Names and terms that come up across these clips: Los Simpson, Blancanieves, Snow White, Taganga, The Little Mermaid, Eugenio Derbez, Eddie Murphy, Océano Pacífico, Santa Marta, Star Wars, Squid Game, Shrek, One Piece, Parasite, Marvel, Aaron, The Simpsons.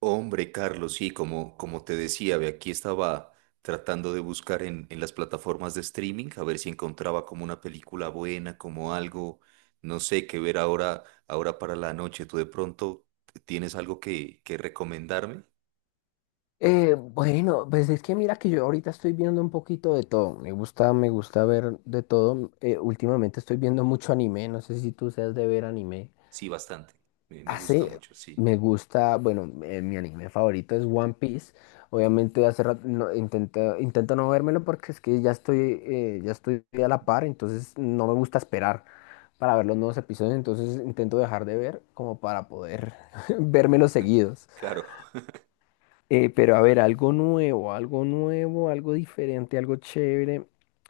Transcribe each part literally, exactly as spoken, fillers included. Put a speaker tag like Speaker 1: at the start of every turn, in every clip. Speaker 1: Hombre, Carlos, sí, como, como te decía, ve, aquí estaba tratando de buscar en, en las plataformas de streaming a ver si encontraba como una película buena, como algo, no sé, qué ver ahora, ahora para la noche. ¿Tú de pronto tienes algo que, que recomendarme?
Speaker 2: Eh, bueno, pues es que mira que yo ahorita estoy viendo un poquito de todo. Me gusta, me gusta ver de todo. Eh, últimamente estoy viendo mucho anime. No sé si tú seas de ver anime.
Speaker 1: Sí, bastante. Me, me gusta
Speaker 2: Hace,
Speaker 1: mucho, sí.
Speaker 2: me gusta, bueno, eh, mi anime favorito es One Piece. Obviamente hace rato no, intento, intento no vérmelo porque es que ya estoy, eh, ya estoy a la par, entonces no me gusta esperar para ver los nuevos episodios. Entonces intento dejar de ver como para poder vérmelos seguidos.
Speaker 1: Claro.
Speaker 2: Eh, pero a ver, algo nuevo, algo nuevo, algo diferente, algo chévere.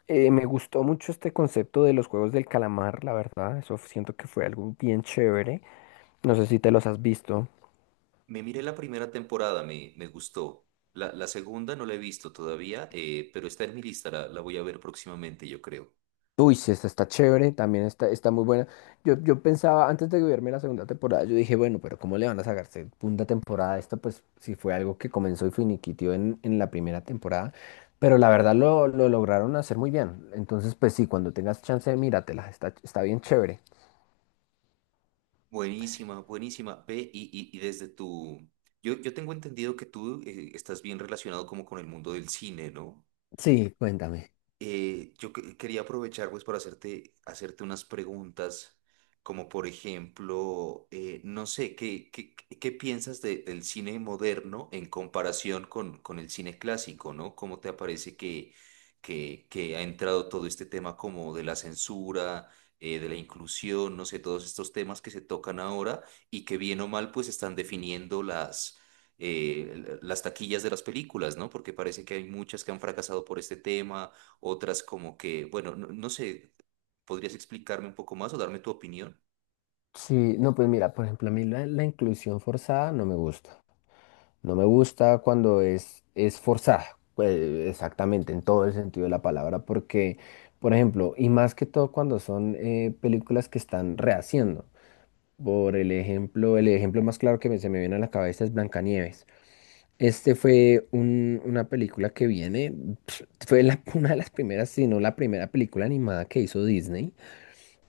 Speaker 2: Eh, me gustó mucho este concepto de los juegos del calamar, la verdad. Eso siento que fue algo bien chévere. No sé si te los has visto.
Speaker 1: Me miré la primera temporada, me, me gustó. La, la segunda no la he visto todavía, eh, pero está en mi lista, la, la voy a ver próximamente, yo creo.
Speaker 2: Uy, sí, esta está chévere, también está, está muy buena. Yo, yo pensaba, antes de verme la segunda temporada, yo dije, bueno, pero ¿cómo le van a sacar segunda temporada a esta? Pues si fue algo que comenzó y finiquitió en, en la primera temporada. Pero la verdad lo, lo lograron hacer muy bien. Entonces, pues sí, cuando tengas chance, míratela, está, está bien chévere.
Speaker 1: Buenísima, buenísima. Ve, y, y, y desde tu... Yo, yo tengo entendido que tú eh, estás bien relacionado como con el mundo del cine, ¿no?
Speaker 2: Sí, cuéntame.
Speaker 1: Eh, yo que- quería aprovechar pues para hacerte, hacerte unas preguntas, como por ejemplo, eh, no sé, ¿qué, qué, qué- qué piensas de- del cine moderno en comparación con, con el cine clásico, ¿no? ¿Cómo te parece que, que, que ha entrado todo este tema como de la censura, eh, de la inclusión, no sé, todos estos temas que se tocan ahora y que bien o mal pues están definiendo las eh, las taquillas de las películas, ¿no? Porque parece que hay muchas que han fracasado por este tema, otras como que, bueno, no, no sé, ¿podrías explicarme un poco más o darme tu opinión?
Speaker 2: Sí, no, pues mira, por ejemplo, a mí la, la inclusión forzada no me gusta. No me gusta cuando es, es forzada, pues, exactamente, en todo el sentido de la palabra, porque, por ejemplo, y más que todo cuando son eh, películas que están rehaciendo. Por el ejemplo, el ejemplo más claro que me- se me viene a la cabeza es Blancanieves. Este fue un- una película que viene, pf, fue la- una de las primeras, si no la primera película animada que hizo Disney.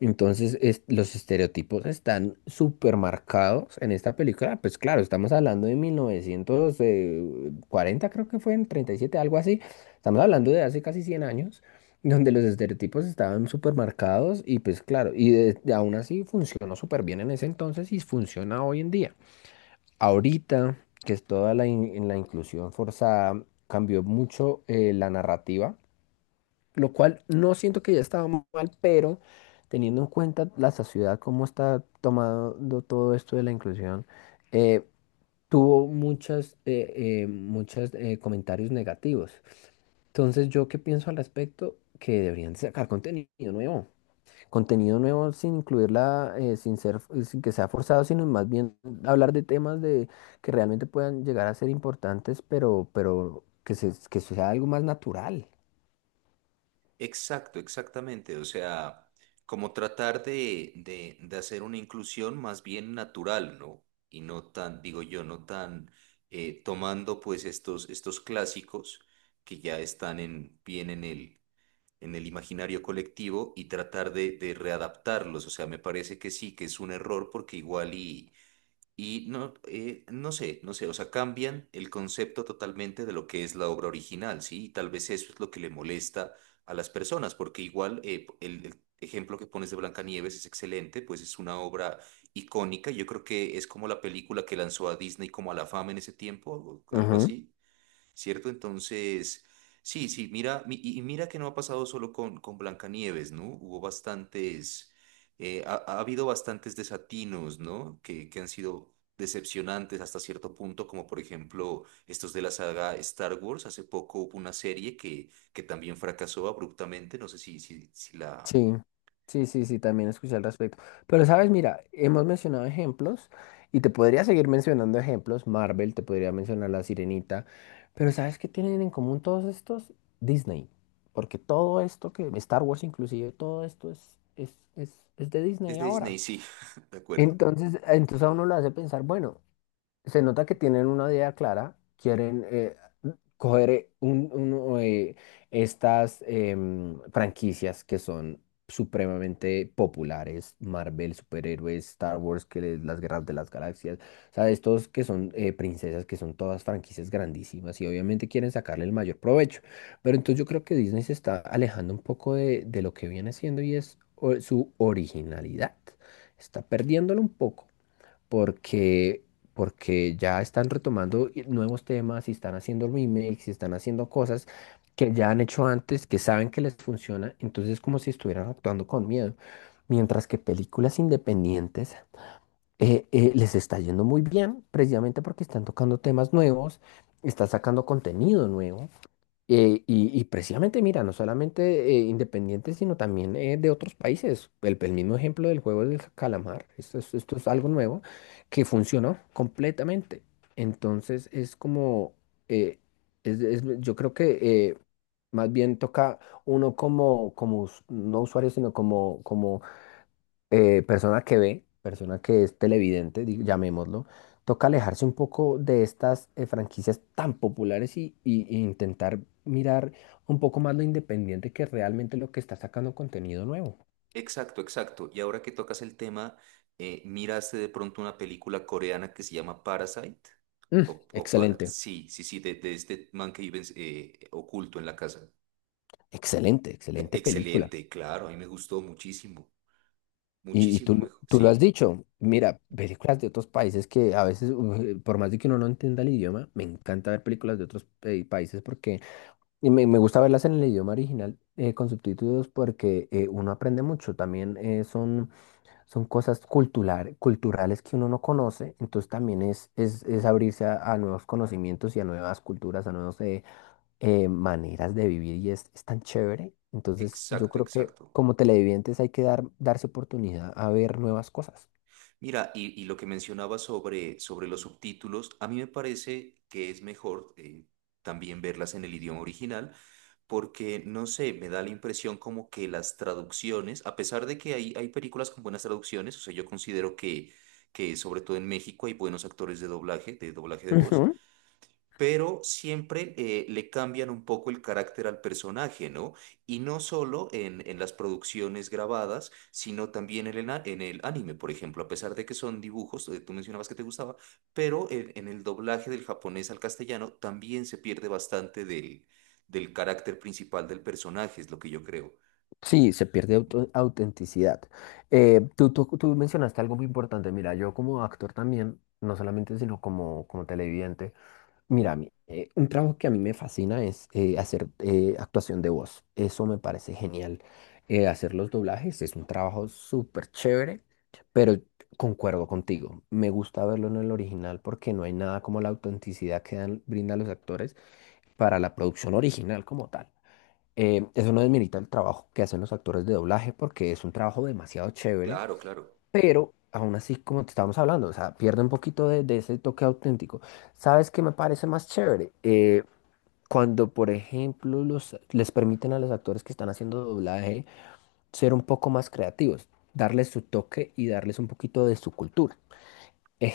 Speaker 2: Entonces, es- los estereotipos están súper marcados en esta película. Pues claro, estamos hablando de mil novecientos eh, cuarenta, creo que fue en treinta y siete, algo así. Estamos hablando de hace casi cien años, donde los estereotipos estaban súper marcados y pues claro, y de- de- aún así funcionó súper bien en ese entonces y funciona hoy en día. Ahorita, que es toda la, in- la inclusión forzada, cambió mucho eh, la narrativa, lo cual no siento que ya estaba mal, pero teniendo en cuenta la sociedad, cómo está tomando todo esto de la inclusión, eh, tuvo muchas, eh, eh, muchos eh, comentarios negativos. Entonces, ¿yo qué pienso al respecto? Que deberían de sacar contenido nuevo. Contenido nuevo sin incluirla, eh, sin ser, sin que sea forzado, sino más bien hablar de temas de, que realmente puedan llegar a ser importantes, pero, pero que, se, que sea algo más natural.
Speaker 1: Exacto, exactamente, o sea, como tratar de, de, de hacer una inclusión más bien natural, ¿no? Y no tan, digo yo, no tan eh, tomando pues estos, estos clásicos que ya están en, bien en el, en el imaginario colectivo y tratar de, de readaptarlos, o sea, me parece que sí, que es un error porque igual. y Y no, eh, no sé, no sé, o sea, cambian el concepto totalmente de lo que es la obra original, ¿sí? Y tal vez eso es lo que le molesta a las personas, porque igual eh, el, el ejemplo que pones de Blancanieves es excelente, pues es una obra icónica, yo creo que es como la película que lanzó a Disney como a la fama en ese tiempo, o algo así. ¿Cierto? Entonces, sí, sí, mira, mi- y y mira que no ha pasado solo con, con Blancanieves, ¿no? Hubo bastantes, eh, ha, ha habido bastantes desatinos, ¿no? Que, que han sido decepcionantes hasta cierto punto, como por ejemplo estos de la saga Star Wars. Hace poco hubo una serie que, que también fracasó abruptamente, no sé si, si, si la...
Speaker 2: Sí, sí, sí, sí, también escuché al respecto. Pero sabes, mira, hemos mencionado ejemplos y te podría seguir mencionando ejemplos. Marvel, te podría mencionar La Sirenita. Pero ¿sabes qué tienen en común todos estos? Disney. Porque todo esto que, Star Wars inclusive, todo esto es, es, es, es de
Speaker 1: Es
Speaker 2: Disney
Speaker 1: de
Speaker 2: ahora.
Speaker 1: Disney, sí, de acuerdo.
Speaker 2: Entonces, entonces a uno lo hace pensar, bueno, se nota que tienen una idea clara, quieren, eh, coger un, un, eh, estas em, franquicias que son supremamente populares, Marvel, superhéroes, Star Wars, que les- las guerras de las galaxias, o sea, estos que son eh, princesas, que son todas franquicias grandísimas y obviamente quieren sacarle el mayor provecho. Pero entonces yo creo que Disney se está alejando un poco de, de lo que viene siendo y es o- su originalidad. Está perdiéndolo un poco porque, porque ya están retomando i- nuevos temas y están haciendo remakes y están haciendo cosas que ya han hecho antes, que saben que les funciona, entonces es como si estuvieran actuando con miedo. Mientras que películas independientes eh, eh, les está yendo muy bien, precisamente porque están tocando temas nuevos, están sacando contenido nuevo. Eh, y, y precisamente, mira, no solamente eh, independientes, sino también eh, de otros países. El, el mismo ejemplo del juego del calamar. Esto es, esto es algo nuevo que funcionó completamente. Entonces es como, eh, es- es- yo creo que eh, más bien toca uno como, como us- no usuario, sino como, como eh, persona que ve, persona que es televidente, di- llamémoslo, toca alejarse un poco de estas eh, franquicias tan populares y, y- e intentar mirar un poco más lo independiente, que realmente lo que está sacando contenido nuevo.
Speaker 1: Exacto, exacto. Y ahora que tocas el tema, eh, ¿miraste de pronto una película coreana que se llama Parasite?
Speaker 2: Mm,
Speaker 1: O, o para...
Speaker 2: excelente,
Speaker 1: Sí, sí, sí, de, de este man que vive en- eh, oculto en la casa.
Speaker 2: excelente, excelente película.
Speaker 1: Excelente, claro, a mí me gustó muchísimo,
Speaker 2: Y, y
Speaker 1: muchísimo
Speaker 2: tú,
Speaker 1: mejor.
Speaker 2: tú lo has
Speaker 1: Sí,
Speaker 2: dicho, mira, películas de otros países que a veces, uh, por más de que uno no entienda el idioma, me encanta ver películas de otros eh, países porque. Y me, me gusta verlas en el idioma original eh, con subtítulos porque eh, uno aprende mucho. También eh, son, son cosas cultural- culturales que uno no conoce. Entonces también es, es, es abrirse a, a nuevos conocimientos y a nuevas culturas, a nuevas eh, eh, maneras de vivir. Y es, es tan chévere. Entonces yo
Speaker 1: exacto,
Speaker 2: creo que
Speaker 1: exacto.
Speaker 2: como televidentes hay que dar, darse oportunidad a ver nuevas cosas.
Speaker 1: Mira, y, y lo que mencionaba sobre, sobre los subtítulos, a mí me parece que es mejor eh, también verlas en el idioma original porque no sé, me da la impresión como que las traducciones, a pesar de que hay, hay películas con buenas traducciones, o sea, yo considero que, que sobre todo en México hay buenos actores de doblaje, de doblaje de voz,
Speaker 2: Ujú.
Speaker 1: pero siempre eh, le cambian un poco el carácter al personaje, ¿no? Y no solo en, en las producciones grabadas, sino también en el, ana- en el anime, por ejemplo, a pesar de que son dibujos, eh, tú mencionabas que te gustaba, pero en, en el doblaje del japonés al castellano también se pierde bastante del, del carácter principal del personaje, es lo que yo creo.
Speaker 2: Sí, se pierde auto- autenticidad. Eh, tú, tú, tú mencionaste algo muy importante. Mira, yo como actor también, no solamente, sino como, como televidente. Mira, a mí, eh, un trabajo que a mí me fascina es eh, hacer eh, actuación de voz. Eso me parece genial. Eh, hacer los doblajes es un trabajo súper chévere, pero concuerdo contigo. Me gusta verlo en el original porque no hay nada como la autenticidad que dan, brindan los actores para la producción original como tal. Eh, eso no desmerita el trabajo que hacen los actores de doblaje porque es un trabajo demasiado chévere,
Speaker 1: Claro, claro.
Speaker 2: pero aún así, como te estábamos hablando, o sea, pierde un poquito de, de ese toque auténtico. ¿Sabes qué me parece más chévere? Eh, cuando, por ejemplo, los, les permiten a los actores que están haciendo doblaje ser un poco más creativos, darles su toque y darles un poquito de su cultura.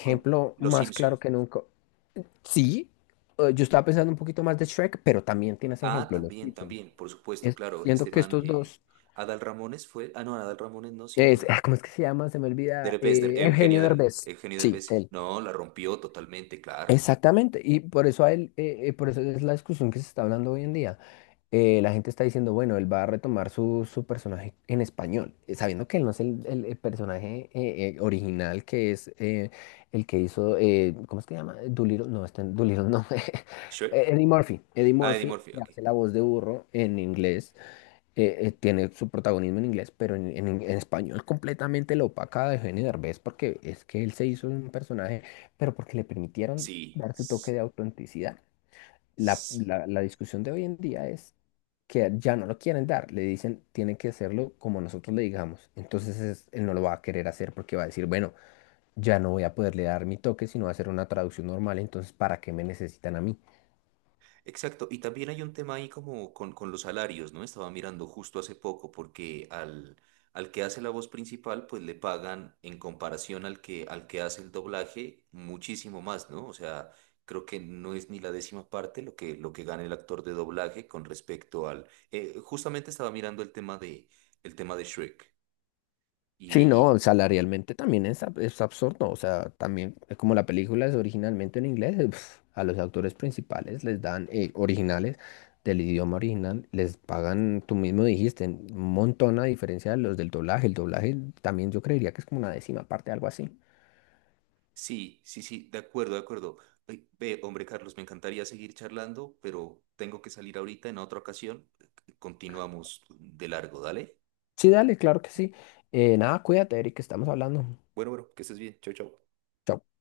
Speaker 1: Como Los
Speaker 2: más claro
Speaker 1: Simpson.
Speaker 2: que nunca. Sí, eh, yo estaba pensando un poquito más de Shrek, pero también tienes
Speaker 1: Ah,
Speaker 2: ejemplo, los
Speaker 1: también,
Speaker 2: Simpsons.
Speaker 1: también, por supuesto,
Speaker 2: Es-
Speaker 1: claro. Este
Speaker 2: siento que
Speaker 1: man,
Speaker 2: estos
Speaker 1: eh,
Speaker 2: dos...
Speaker 1: Adal Ramones fue, ah, no, Adal Ramones no, sino
Speaker 2: Es,
Speaker 1: el
Speaker 2: ah, ¿cómo es que se llama? Se me olvida.
Speaker 1: Derbez, Der-
Speaker 2: Eh,
Speaker 1: Eugenio,
Speaker 2: Eugenio
Speaker 1: Der-
Speaker 2: Derbez.
Speaker 1: Eugenio
Speaker 2: Sí,
Speaker 1: Derbez.
Speaker 2: él.
Speaker 1: No, la rompió totalmente, claro.
Speaker 2: Exactamente. Y por eso a él, eh, eh, por eso es la discusión que se está hablando hoy en día. Eh, la gente está diciendo, bueno, él va a retomar su, su personaje en español, eh, sabiendo que él no es el, el- el personaje eh, eh, original, que es eh, el que hizo, eh, ¿cómo es que se llama? Doolittle, no, este, Doolittle, no,
Speaker 1: Shrek.
Speaker 2: Eddie Murphy, Eddie
Speaker 1: Ah, Eddie
Speaker 2: Murphy,
Speaker 1: Murphy,
Speaker 2: que
Speaker 1: ok.
Speaker 2: hace la voz de burro en inglés. eh, eh, tiene su protagonismo en inglés, pero en, en- en español completamente lo opaca de Eugenio Derbez, porque es que él se hizo un personaje, pero porque le permitieron
Speaker 1: Sí.
Speaker 2: dar su toque
Speaker 1: s-
Speaker 2: de autenticidad. La,
Speaker 1: s-
Speaker 2: la- la discusión de hoy en día es que ya no lo quieren dar, le dicen, tienen que hacerlo como nosotros le digamos. Entonces es- él no lo va a querer hacer porque va a decir, bueno, ya no voy a poderle dar mi toque, sino va a hacer una traducción normal, entonces ¿para qué me necesitan a mí?
Speaker 1: Exacto. Y también hay un tema ahí como con, con los salarios, ¿no? Estaba mirando justo hace poco porque al, al que hace la voz principal, pues le pagan en comparación al que, al que hace el doblaje muchísimo más, ¿no? O sea, creo que no es ni la décima parte lo que, lo que gana el actor de doblaje con respecto al... eh, justamente estaba mirando el tema de, el tema de Shrek. Y,
Speaker 2: Sí, no,
Speaker 1: y-
Speaker 2: salarialmente también es, ab- es absurdo, o sea, también eh, como la película es originalmente en inglés, eh, pf, a los autores principales les dan eh, originales del idioma original, les pagan, tú mismo dijiste, un montón a diferencia de los del doblaje, el doblaje también yo creería que es como una décima parte, algo así.
Speaker 1: sí, sí, sí, de acuerdo, de acuerdo. Ay, ve, hombre, Carlos, me encantaría seguir charlando, pero tengo que salir ahorita en otra ocasión. Continuamos de largo, dale.
Speaker 2: Sí, dale, claro que sí. Eh, nada, cuídate, Eric, estamos hablando.
Speaker 1: Bueno, bueno, que estés bien. Chau, chau.
Speaker 2: Chao.